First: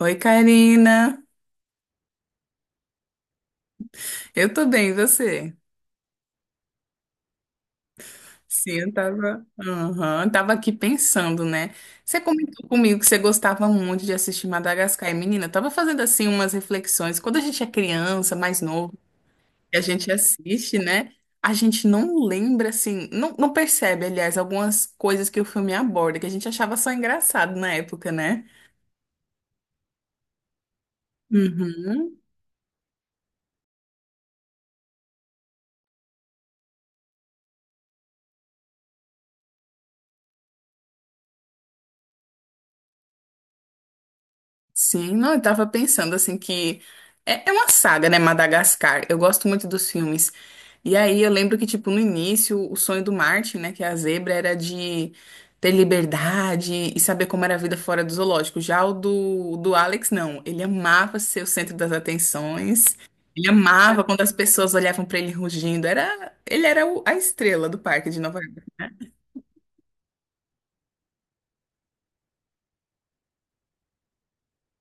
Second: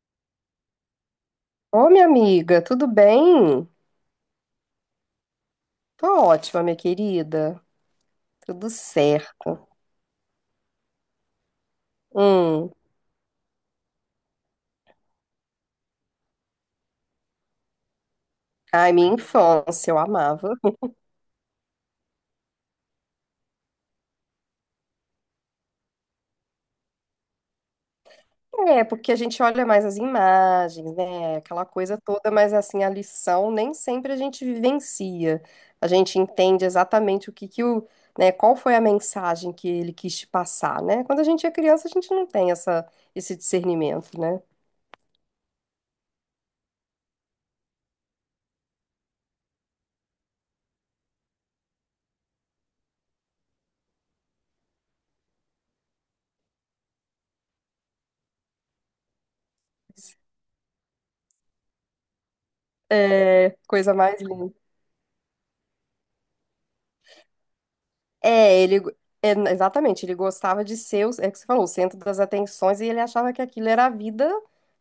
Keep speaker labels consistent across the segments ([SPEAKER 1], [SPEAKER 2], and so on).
[SPEAKER 1] Oi, Karina.
[SPEAKER 2] Ô, minha amiga, tudo bem?
[SPEAKER 1] Eu tô bem, e você?
[SPEAKER 2] Tô ótima, minha querida. Tudo
[SPEAKER 1] Sim,
[SPEAKER 2] certo.
[SPEAKER 1] Aham, eu tava aqui pensando, né? Você comentou
[SPEAKER 2] Hum.
[SPEAKER 1] comigo que você gostava muito de assistir Madagascar. E, menina, eu tava fazendo assim umas reflexões. Quando a gente é criança, mais
[SPEAKER 2] Ai,
[SPEAKER 1] novo,
[SPEAKER 2] minha
[SPEAKER 1] e a
[SPEAKER 2] infância, eu
[SPEAKER 1] gente
[SPEAKER 2] amava.
[SPEAKER 1] assiste, né? A gente não lembra, assim, não, não percebe, aliás, algumas coisas que o filme aborda, que a gente achava só engraçado na época, né?
[SPEAKER 2] É, porque a gente olha mais as imagens, né? Aquela coisa
[SPEAKER 1] Uhum.
[SPEAKER 2] toda, mas assim, a lição nem sempre a gente vivencia. A gente entende exatamente o que que o, né, qual foi a mensagem que ele quis te passar, né? Quando a gente é criança, a gente não tem essa, esse discernimento, né?
[SPEAKER 1] Sim, não, eu tava pensando assim que é, é uma saga, né, Madagascar. Eu gosto muito dos filmes. E aí eu lembro que, tipo, no início, o sonho do Martin, né, que é a zebra, era de ter liberdade e saber como era a vida fora do zoológico. Já o do Alex, não. Ele amava ser o centro das atenções. Ele
[SPEAKER 2] É, coisa
[SPEAKER 1] amava
[SPEAKER 2] mais
[SPEAKER 1] quando as
[SPEAKER 2] linda.
[SPEAKER 1] pessoas olhavam pra ele rugindo. Ele era a estrela do parque de Nova.
[SPEAKER 2] É, ele. É, exatamente, ele gostava de ser, o- é o que você falou, o centro das atenções e ele achava que aquilo era a vida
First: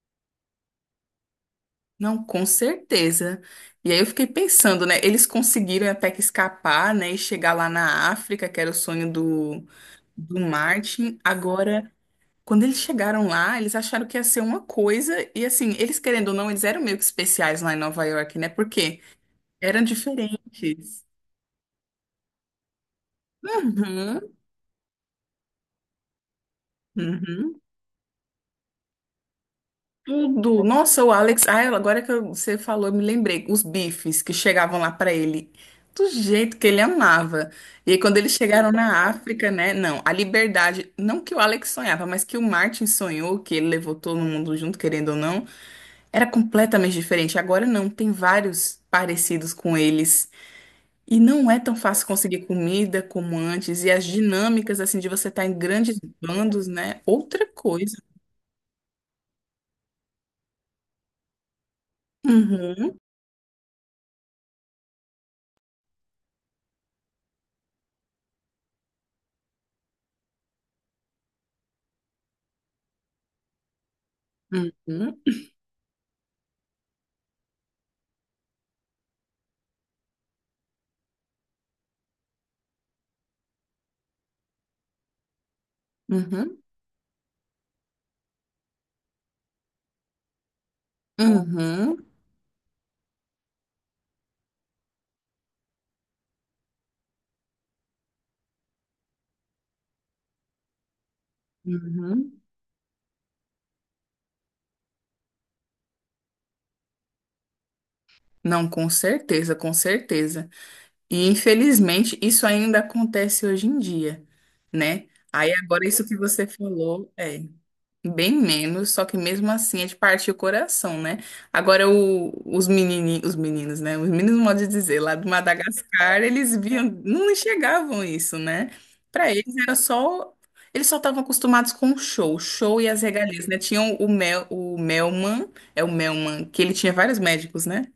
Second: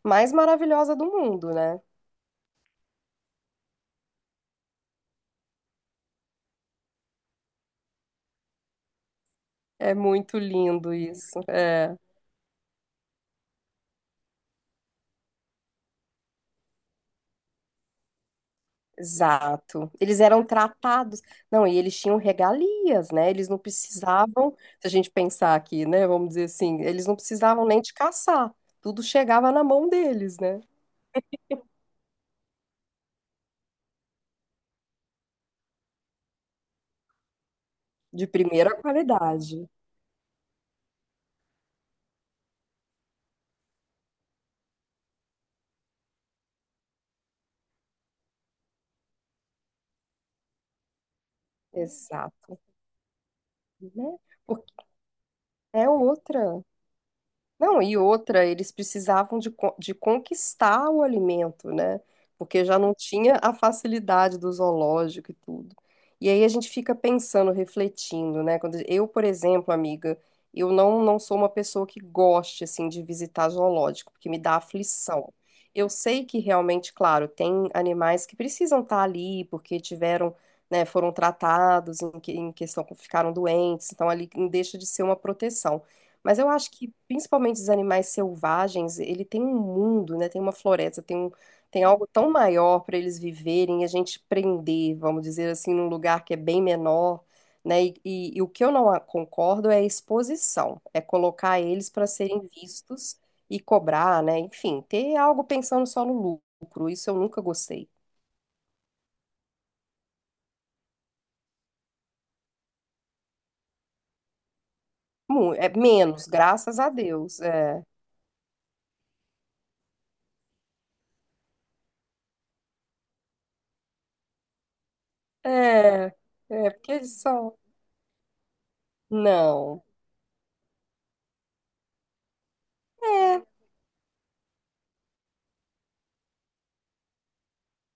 [SPEAKER 2] mais maravilhosa do mundo, né?
[SPEAKER 1] Não, com certeza. E aí eu fiquei pensando, né? Eles conseguiram até que escapar, né? E chegar lá na África, que era o sonho do,
[SPEAKER 2] É muito
[SPEAKER 1] do
[SPEAKER 2] lindo
[SPEAKER 1] Martin.
[SPEAKER 2] isso.
[SPEAKER 1] Agora,
[SPEAKER 2] É,
[SPEAKER 1] quando eles chegaram lá, eles acharam que ia ser uma coisa. E assim, eles querendo ou não, eles eram meio que especiais lá em Nova York, né? Porque eram
[SPEAKER 2] exato. Eles eram
[SPEAKER 1] diferentes.
[SPEAKER 2] tratados. Não, e eles tinham regalias, né? Eles não
[SPEAKER 1] Uhum,
[SPEAKER 2] precisavam, se a gente pensar aqui, né? Vamos dizer assim, eles não
[SPEAKER 1] uhum.
[SPEAKER 2] precisavam nem de caçar. Tudo chegava na mão deles, né?
[SPEAKER 1] Tudo. Nossa, o Alex. Ah, agora que você falou, eu me lembrei. Os bifes que chegavam lá pra ele. Do jeito que ele amava. E aí, quando
[SPEAKER 2] De
[SPEAKER 1] eles chegaram
[SPEAKER 2] primeira
[SPEAKER 1] na África,
[SPEAKER 2] qualidade.
[SPEAKER 1] né? Não, a liberdade. Não que o Alex sonhava, mas que o Martin sonhou, que ele levou todo mundo junto, querendo ou não. Era completamente diferente. Agora não. Tem vários parecidos com eles. E não é tão fácil conseguir
[SPEAKER 2] Exato,
[SPEAKER 1] comida como antes. E as
[SPEAKER 2] né? Porque
[SPEAKER 1] dinâmicas, assim, de você estar em
[SPEAKER 2] é
[SPEAKER 1] grandes
[SPEAKER 2] outra.
[SPEAKER 1] bandos, né? Outra
[SPEAKER 2] Não,
[SPEAKER 1] coisa.
[SPEAKER 2] e outra, eles precisavam de, co- de conquistar o alimento, né? Porque já não
[SPEAKER 1] Uhum,
[SPEAKER 2] tinha a facilidade do zoológico e tudo. E aí a gente fica pensando, refletindo, né? Quando eu, por exemplo, amiga, eu não sou uma pessoa que goste, assim, de visitar zoológico, porque me dá
[SPEAKER 1] uhum,
[SPEAKER 2] aflição. Eu sei que realmente, claro, tem animais que precisam estar ali porque tiveram, né, foram tratados em, que- em questão, ficaram doentes, então ali deixa de ser uma proteção. Mas eu
[SPEAKER 1] uhum.
[SPEAKER 2] acho que principalmente os animais selvagens, ele tem um mundo, né? Tem uma floresta, tem um, tem
[SPEAKER 1] Uhum,
[SPEAKER 2] algo tão maior para eles viverem e a gente prender, vamos dizer assim, num lugar que é bem menor, né? E o que eu não a- concordo é a exposição, é colocar eles para
[SPEAKER 1] uhum.
[SPEAKER 2] serem vistos e cobrar, né? Enfim, ter algo pensando só no lucro, isso eu nunca gostei.
[SPEAKER 1] Não, com certeza, com certeza. E infelizmente isso ainda acontece hoje em dia, né? Aí
[SPEAKER 2] Mu- É
[SPEAKER 1] agora isso que
[SPEAKER 2] menos,
[SPEAKER 1] você
[SPEAKER 2] graças a
[SPEAKER 1] falou,
[SPEAKER 2] Deus.
[SPEAKER 1] é.
[SPEAKER 2] É,
[SPEAKER 1] Bem menos, só que mesmo assim é de partir o coração, né? Agora, os menininhos, os meninos, né? Os meninos, modo de dizer, lá de
[SPEAKER 2] é,
[SPEAKER 1] Madagascar, eles
[SPEAKER 2] é
[SPEAKER 1] viam,
[SPEAKER 2] porque eles
[SPEAKER 1] não
[SPEAKER 2] são.
[SPEAKER 1] enxergavam isso, né? Para eles era
[SPEAKER 2] Não.
[SPEAKER 1] só, eles só estavam acostumados com o show e as
[SPEAKER 2] É,
[SPEAKER 1] regalias, né? Tinham o Melman, é o Melman, que ele tinha vários médicos, né?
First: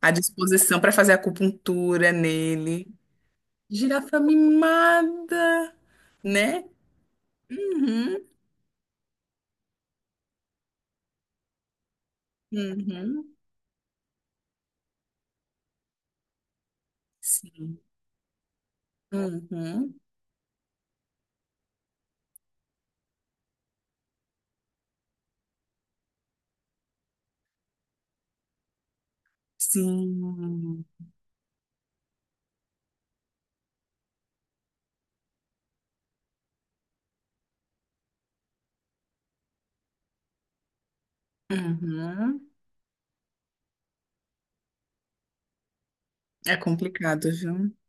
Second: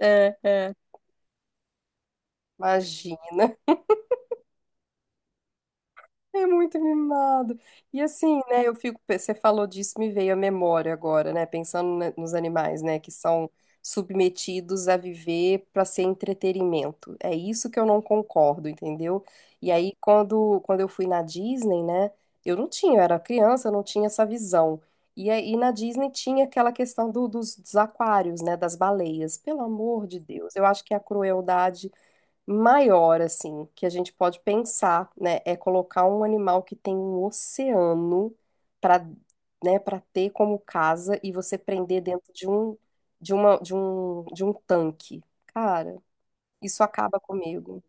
[SPEAKER 1] À
[SPEAKER 2] é.
[SPEAKER 1] disposição para fazer acupuntura nele.
[SPEAKER 2] Imagina,
[SPEAKER 1] Girafa mimada,
[SPEAKER 2] é
[SPEAKER 1] né?
[SPEAKER 2] muito mimado. E
[SPEAKER 1] Uhum,
[SPEAKER 2] assim, né, eu fico, você falou disso, me veio a memória agora, né, pensando na- nos animais, né, que
[SPEAKER 1] uhum,
[SPEAKER 2] são submetidos a viver para ser entretenimento. É isso
[SPEAKER 1] sim,
[SPEAKER 2] que eu não concordo, entendeu? E
[SPEAKER 1] uhum.
[SPEAKER 2] aí, quando eu fui na Disney, né, eu não tinha, eu era criança, eu não tinha essa visão. E aí, na Disney tinha aquela questão do- dos, dos aquários, né, das baleias. Pelo amor de Deus, eu
[SPEAKER 1] Sim.
[SPEAKER 2] acho que a crueldade maior, assim, que a gente pode pensar, né, é colocar um animal que tem um oceano para, né, para ter como casa e você prender dentro de
[SPEAKER 1] Uhum.
[SPEAKER 2] um, de uma, de um tanque. Cara,
[SPEAKER 1] É
[SPEAKER 2] isso acaba
[SPEAKER 1] complicado, viu?
[SPEAKER 2] comigo.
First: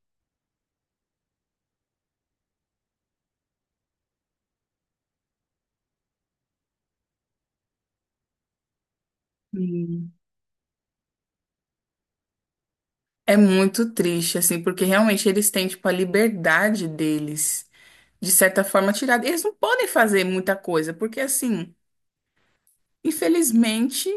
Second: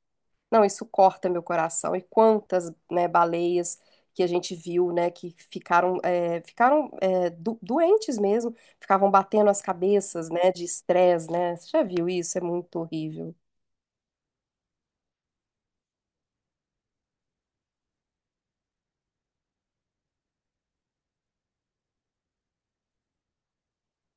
[SPEAKER 2] Não, isso corta meu coração. E quantas, né, baleias que a gente viu, né, que ficaram é, do- doentes mesmo, ficavam batendo as
[SPEAKER 1] Sim.
[SPEAKER 2] cabeças, né, de estresse, né? Você já viu isso? É muito horrível.
[SPEAKER 1] É muito triste, assim, porque realmente eles têm, tipo, a liberdade deles, de certa forma, tirada. Eles não podem fazer muita coisa, porque, assim, infelizmente,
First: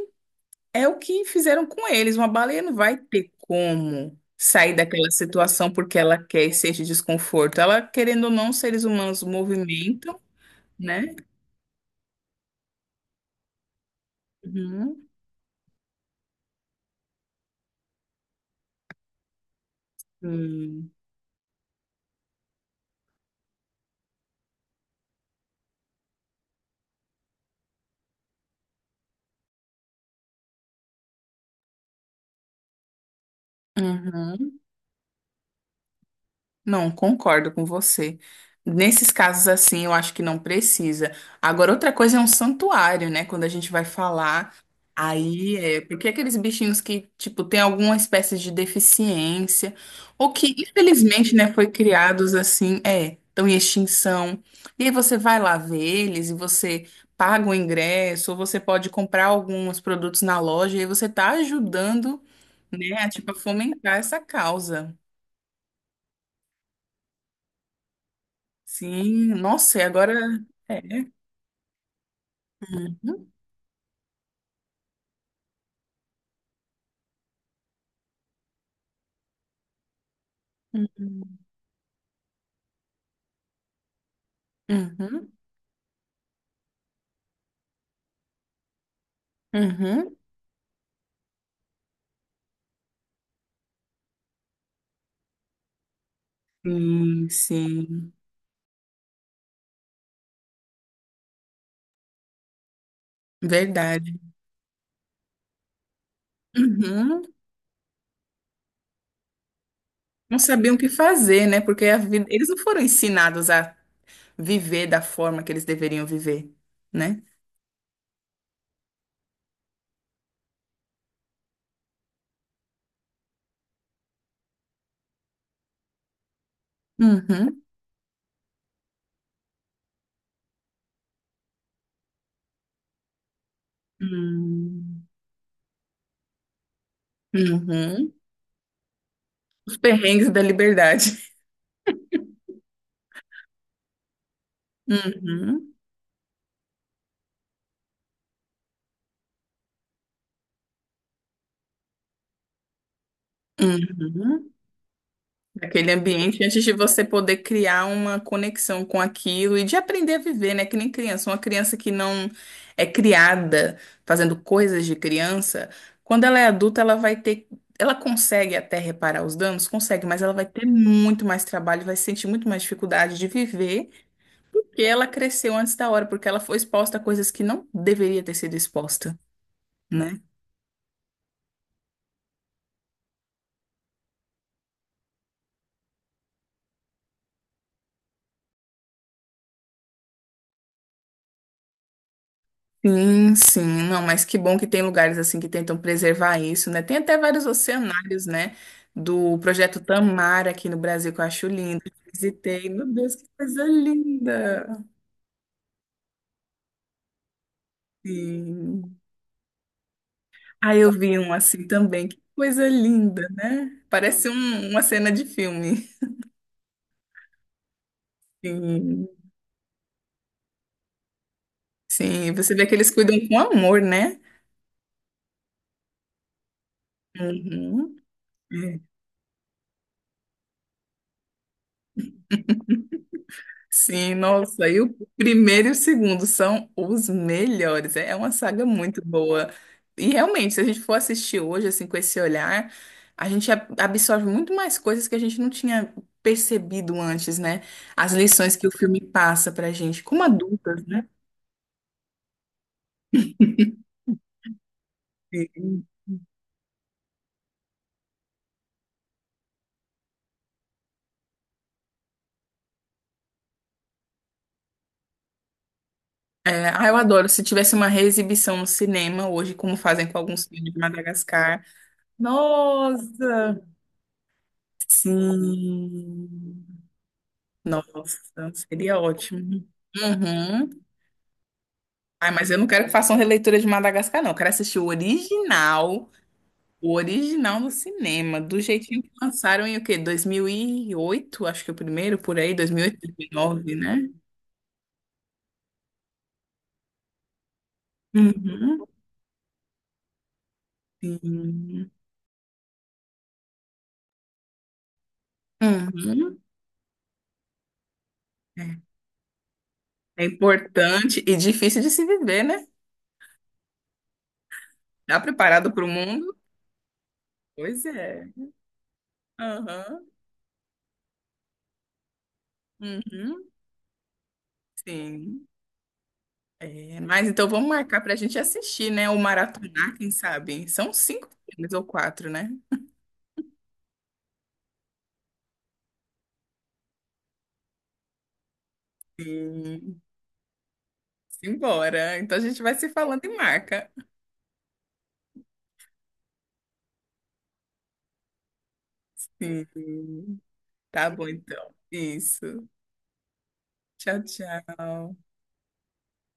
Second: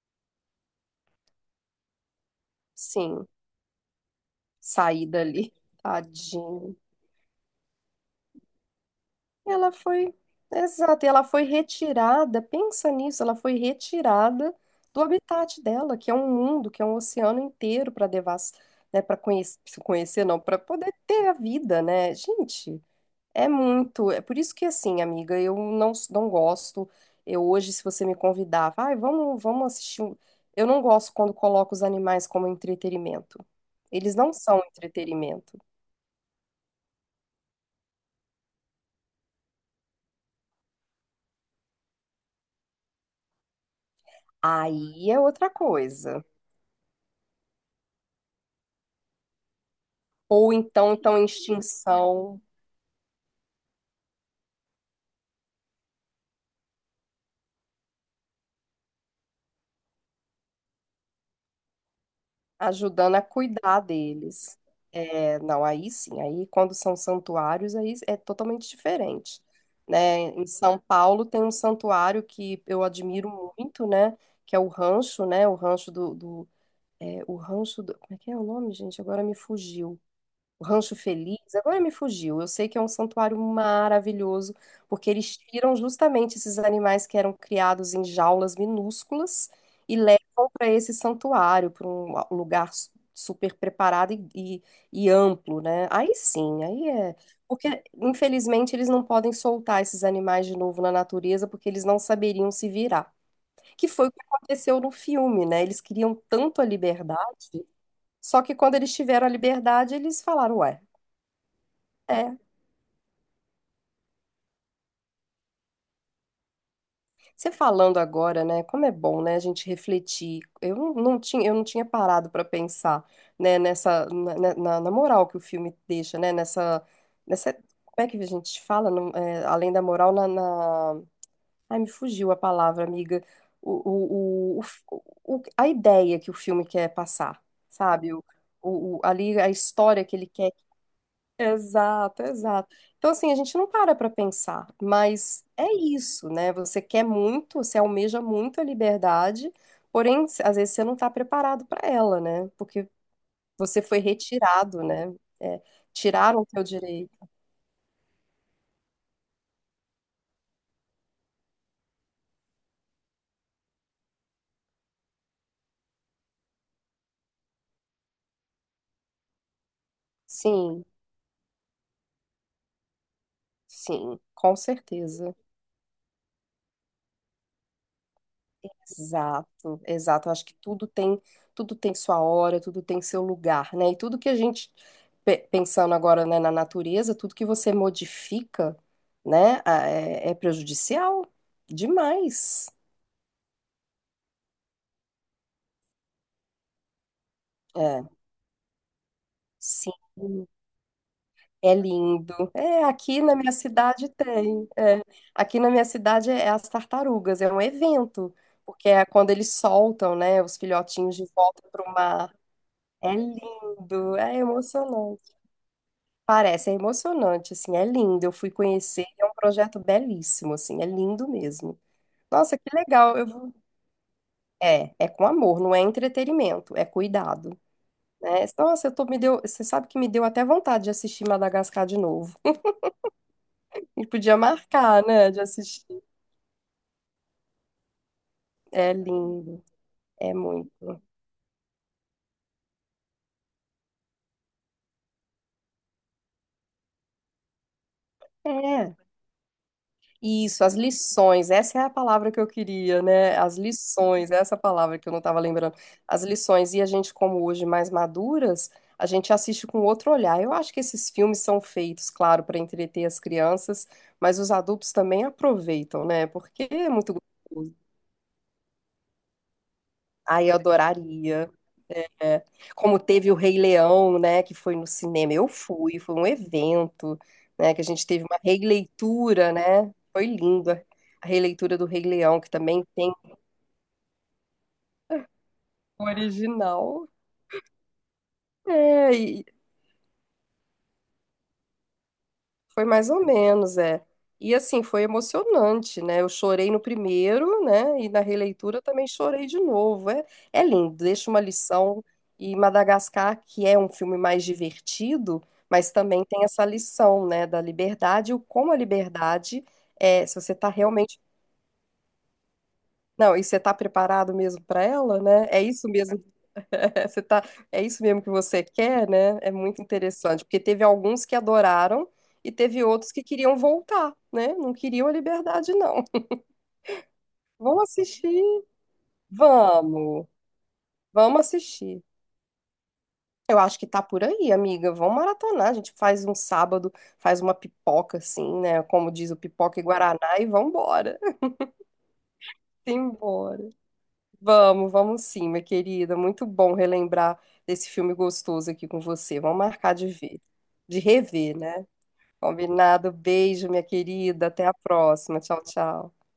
[SPEAKER 1] é o que fizeram com eles. Uma baleia não vai
[SPEAKER 2] Sim.
[SPEAKER 1] ter como sair
[SPEAKER 2] Sair
[SPEAKER 1] daquela
[SPEAKER 2] dali.
[SPEAKER 1] situação porque ela quer e
[SPEAKER 2] Tadinho.
[SPEAKER 1] sente desconforto. Ela, querendo ou não, os seres humanos
[SPEAKER 2] Ela foi,
[SPEAKER 1] movimentam,
[SPEAKER 2] exato, e
[SPEAKER 1] né?
[SPEAKER 2] ela foi retirada, pensa nisso, ela foi retirada do
[SPEAKER 1] Uhum.
[SPEAKER 2] habitat dela, que é um mundo, que é um oceano inteiro para devas, né, para conhecer, conhecer não, para
[SPEAKER 1] Sim.
[SPEAKER 2] poder ter a vida, né? Gente, é muito, é por isso que assim, amiga, eu não gosto. Eu hoje, se você me convidar, vai, vamos, vamos assistir um... Eu não gosto quando coloco os animais como entretenimento. Eles não
[SPEAKER 1] Uhum.
[SPEAKER 2] são entretenimento.
[SPEAKER 1] Não, concordo com você. Nesses casos assim, eu acho que não precisa. Agora, outra coisa é um santuário, né? Quando a gente vai falar,
[SPEAKER 2] Aí é outra
[SPEAKER 1] aí é porque
[SPEAKER 2] coisa.
[SPEAKER 1] aqueles bichinhos que, tipo, tem alguma espécie de deficiência, ou
[SPEAKER 2] Ou
[SPEAKER 1] que,
[SPEAKER 2] então estão em
[SPEAKER 1] infelizmente, né, foi criados
[SPEAKER 2] extinção,
[SPEAKER 1] assim, é, estão em extinção. E aí você vai lá ver eles e você paga o ingresso, ou você pode comprar alguns produtos na loja, e aí você tá ajudando, né, a,
[SPEAKER 2] ajudando a
[SPEAKER 1] tipo, a
[SPEAKER 2] cuidar
[SPEAKER 1] fomentar essa
[SPEAKER 2] deles.
[SPEAKER 1] causa.
[SPEAKER 2] É, não, aí sim, aí quando são santuários, aí é totalmente
[SPEAKER 1] Sim,
[SPEAKER 2] diferente,
[SPEAKER 1] nossa, e agora
[SPEAKER 2] né? Em São
[SPEAKER 1] é.
[SPEAKER 2] Paulo tem um santuário que eu admiro muito, né? Que é o rancho, né? O rancho do é, o rancho do, como é que é o nome, gente? Agora me fugiu. Rancho
[SPEAKER 1] Uhum,
[SPEAKER 2] Feliz, agora me fugiu. Eu sei que é um santuário maravilhoso, porque
[SPEAKER 1] uhum,
[SPEAKER 2] eles tiram justamente esses animais que eram criados em jaulas minúsculas e
[SPEAKER 1] uhum.
[SPEAKER 2] levam para esse santuário, para um lugar su- super preparado e amplo, né? Aí sim, aí é.
[SPEAKER 1] Sim,
[SPEAKER 2] Porque,
[SPEAKER 1] sim,
[SPEAKER 2] infelizmente, eles não podem soltar esses animais de novo na natureza, porque eles não saberiam se virar. Que foi o
[SPEAKER 1] verdade.
[SPEAKER 2] que aconteceu no filme, né? Eles queriam tanto a
[SPEAKER 1] Uhum.
[SPEAKER 2] liberdade, só que quando eles tiveram a liberdade, eles
[SPEAKER 1] Não
[SPEAKER 2] falaram,
[SPEAKER 1] sabiam o
[SPEAKER 2] ué.
[SPEAKER 1] que fazer, né? Porque
[SPEAKER 2] É,
[SPEAKER 1] eles não foram ensinados a viver da forma que eles deveriam viver, né?
[SPEAKER 2] você falando agora, né, como é bom, né, a gente refletir. Eu não tinha, eu não tinha parado para pensar, né, nessa na, na- na- na moral que o filme deixa, né, nessa nessa
[SPEAKER 1] Uhum.
[SPEAKER 2] como é que a gente fala, não- é, além da moral na, na- ai, me fugiu a palavra, amiga. O, o,
[SPEAKER 1] Hum,
[SPEAKER 2] o, o- a ideia que o filme quer passar,
[SPEAKER 1] uhum.
[SPEAKER 2] sabe? O- ali a
[SPEAKER 1] Os
[SPEAKER 2] história que ele
[SPEAKER 1] perrengues da
[SPEAKER 2] quer
[SPEAKER 1] liberdade.
[SPEAKER 2] exato, exato. Então, assim, a gente não para para pensar, mas é
[SPEAKER 1] Uhum.
[SPEAKER 2] isso, né? Você quer muito, você almeja muito a liberdade, porém, às vezes você não está preparado para ela, né? Porque você foi
[SPEAKER 1] Uhum.
[SPEAKER 2] retirado, né? É,
[SPEAKER 1] Aquele
[SPEAKER 2] tiraram
[SPEAKER 1] ambiente
[SPEAKER 2] o
[SPEAKER 1] antes
[SPEAKER 2] teu
[SPEAKER 1] de você
[SPEAKER 2] direito.
[SPEAKER 1] poder criar uma conexão com aquilo e de aprender a viver, né? Que nem criança. Uma criança que não é criada fazendo coisas de criança, quando ela é adulta, ela vai ter. Ela consegue até reparar os danos? Consegue, mas ela vai ter
[SPEAKER 2] Sim,
[SPEAKER 1] muito mais trabalho, vai sentir muito mais dificuldade de viver,
[SPEAKER 2] sim, com
[SPEAKER 1] porque ela
[SPEAKER 2] certeza.
[SPEAKER 1] cresceu antes da hora, porque ela foi exposta a coisas que não deveria ter sido exposta,
[SPEAKER 2] Exato,
[SPEAKER 1] né?
[SPEAKER 2] exato. Eu acho que tudo tem sua hora, tudo tem seu lugar, né? E tudo que a gente, pe- pensando agora, né, na natureza, tudo que você modifica, né, a- é, é prejudicial demais.
[SPEAKER 1] Sim, sim, não, mas que bom que tem lugares assim que tentam preservar isso, né? Tem até vários
[SPEAKER 2] É,
[SPEAKER 1] oceanários, né? Do projeto
[SPEAKER 2] sim,
[SPEAKER 1] Tamara aqui no Brasil, que eu acho
[SPEAKER 2] é
[SPEAKER 1] lindo.
[SPEAKER 2] lindo.
[SPEAKER 1] Visitei,
[SPEAKER 2] É,
[SPEAKER 1] meu Deus,
[SPEAKER 2] aqui
[SPEAKER 1] que
[SPEAKER 2] na minha
[SPEAKER 1] coisa
[SPEAKER 2] cidade tem.
[SPEAKER 1] linda!
[SPEAKER 2] É. Aqui na minha cidade é, as tartarugas, é um evento, porque
[SPEAKER 1] Sim.
[SPEAKER 2] é quando eles soltam, né, os
[SPEAKER 1] Aí eu
[SPEAKER 2] filhotinhos
[SPEAKER 1] vi
[SPEAKER 2] de
[SPEAKER 1] um
[SPEAKER 2] volta
[SPEAKER 1] assim
[SPEAKER 2] para o
[SPEAKER 1] também, que
[SPEAKER 2] mar.
[SPEAKER 1] coisa
[SPEAKER 2] É
[SPEAKER 1] linda, né?
[SPEAKER 2] lindo,
[SPEAKER 1] Parece
[SPEAKER 2] é
[SPEAKER 1] uma cena de
[SPEAKER 2] emocionante.
[SPEAKER 1] filme.
[SPEAKER 2] Parece, é emocionante, assim, é lindo. Eu fui conhecer,
[SPEAKER 1] Sim,
[SPEAKER 2] é um projeto belíssimo, assim, é lindo mesmo.
[SPEAKER 1] sim, você
[SPEAKER 2] Nossa,
[SPEAKER 1] vê que
[SPEAKER 2] que
[SPEAKER 1] eles cuidam
[SPEAKER 2] legal. Eu
[SPEAKER 1] com
[SPEAKER 2] vou...
[SPEAKER 1] amor, né?
[SPEAKER 2] É, é com amor, não é entretenimento, é cuidado,
[SPEAKER 1] Uhum.
[SPEAKER 2] né?
[SPEAKER 1] É.
[SPEAKER 2] Nossa, eu tô, me deu, você sabe que me deu até vontade de assistir Madagascar de novo. A gente
[SPEAKER 1] Sim,
[SPEAKER 2] podia
[SPEAKER 1] nossa, e o
[SPEAKER 2] marcar, né, de
[SPEAKER 1] primeiro e o
[SPEAKER 2] assistir.
[SPEAKER 1] segundo são os melhores. É uma saga
[SPEAKER 2] É
[SPEAKER 1] muito boa.
[SPEAKER 2] lindo,
[SPEAKER 1] E
[SPEAKER 2] é
[SPEAKER 1] realmente, se a gente
[SPEAKER 2] muito.
[SPEAKER 1] for assistir hoje, assim, com esse olhar, a gente absorve muito mais coisas que a gente não tinha percebido antes, né? As lições que o
[SPEAKER 2] É.
[SPEAKER 1] filme passa pra gente, como
[SPEAKER 2] Isso, as
[SPEAKER 1] adultas, né?
[SPEAKER 2] lições, essa é a palavra que eu queria, né? As lições, essa é palavra que eu não estava lembrando.
[SPEAKER 1] Sim.
[SPEAKER 2] As lições, e a gente, como hoje mais maduras, a gente assiste com outro olhar. Eu acho que esses filmes são feitos, claro, para entreter as crianças, mas os adultos também aproveitam, né? Porque
[SPEAKER 1] É, ah,
[SPEAKER 2] é
[SPEAKER 1] eu
[SPEAKER 2] muito
[SPEAKER 1] adoro. Se
[SPEAKER 2] gostoso.
[SPEAKER 1] tivesse uma reexibição no cinema hoje, como fazem com alguns
[SPEAKER 2] Ai, eu
[SPEAKER 1] filmes de
[SPEAKER 2] adoraria.
[SPEAKER 1] Madagascar.
[SPEAKER 2] É. Como teve o Rei
[SPEAKER 1] Nossa!
[SPEAKER 2] Leão, né, que foi no cinema. Eu fui, foi um
[SPEAKER 1] Sim.
[SPEAKER 2] evento, né, que a gente teve uma
[SPEAKER 1] Nossa, seria
[SPEAKER 2] releitura,
[SPEAKER 1] ótimo.
[SPEAKER 2] né? Foi
[SPEAKER 1] Uhum.
[SPEAKER 2] linda a releitura do Rei
[SPEAKER 1] Ai,
[SPEAKER 2] Leão, que
[SPEAKER 1] mas eu não quero
[SPEAKER 2] também
[SPEAKER 1] que
[SPEAKER 2] tem
[SPEAKER 1] façam releitura de Madagascar, não. Eu quero assistir
[SPEAKER 2] o
[SPEAKER 1] o
[SPEAKER 2] original.
[SPEAKER 1] original no cinema, do jeitinho
[SPEAKER 2] É,
[SPEAKER 1] que
[SPEAKER 2] e
[SPEAKER 1] lançaram em o quê? 2008 acho que é o primeiro, por aí, dois
[SPEAKER 2] foi
[SPEAKER 1] mil e
[SPEAKER 2] mais ou
[SPEAKER 1] 2009,
[SPEAKER 2] menos, é.
[SPEAKER 1] né?
[SPEAKER 2] E assim, foi emocionante, né? Eu chorei no primeiro, né? E na releitura
[SPEAKER 1] Uhum.
[SPEAKER 2] também chorei de novo. É, é lindo, deixa uma
[SPEAKER 1] Sim.
[SPEAKER 2] lição. E Madagascar, que é um filme mais divertido, mas também
[SPEAKER 1] Uhum.
[SPEAKER 2] tem essa lição, né? Da liberdade, o como a
[SPEAKER 1] É.
[SPEAKER 2] liberdade
[SPEAKER 1] É
[SPEAKER 2] é, se você tá realmente.
[SPEAKER 1] importante e difícil de se viver, né?
[SPEAKER 2] Não, e você tá preparado mesmo para
[SPEAKER 1] Tá
[SPEAKER 2] ela, né? É
[SPEAKER 1] preparado para o
[SPEAKER 2] isso mesmo.
[SPEAKER 1] mundo?
[SPEAKER 2] Você tá... É
[SPEAKER 1] Pois
[SPEAKER 2] isso mesmo
[SPEAKER 1] é.
[SPEAKER 2] que você quer, né? É muito
[SPEAKER 1] Aham.
[SPEAKER 2] interessante, porque teve alguns que adoraram e teve outros que
[SPEAKER 1] Uhum.
[SPEAKER 2] queriam voltar, né? Não queriam a
[SPEAKER 1] Sim.
[SPEAKER 2] liberdade, não.
[SPEAKER 1] É, mas então vamos
[SPEAKER 2] Vamos
[SPEAKER 1] marcar pra gente
[SPEAKER 2] assistir?
[SPEAKER 1] assistir, né? Ou maratonar, quem
[SPEAKER 2] Vamos,
[SPEAKER 1] sabe? São 5
[SPEAKER 2] vamos
[SPEAKER 1] filmes ou
[SPEAKER 2] assistir.
[SPEAKER 1] 4, né?
[SPEAKER 2] Eu acho que tá por aí, amiga. Vamos maratonar. A gente faz um sábado, faz uma pipoca, assim, né? Como diz o pipoca e
[SPEAKER 1] Sim.
[SPEAKER 2] Guaraná, e vambora.
[SPEAKER 1] Simbora. Então a gente vai se falando e
[SPEAKER 2] Simbora.
[SPEAKER 1] marca.
[SPEAKER 2] Vamos sim, minha querida. Muito bom relembrar desse filme gostoso aqui com você. Vamos marcar de ver,
[SPEAKER 1] Sim.
[SPEAKER 2] de
[SPEAKER 1] Tá bom,
[SPEAKER 2] rever,
[SPEAKER 1] então.
[SPEAKER 2] né?
[SPEAKER 1] Isso.
[SPEAKER 2] Combinado. Beijo, minha
[SPEAKER 1] Tchau,
[SPEAKER 2] querida. Até a
[SPEAKER 1] tchau.
[SPEAKER 2] próxima. Tchau, tchau.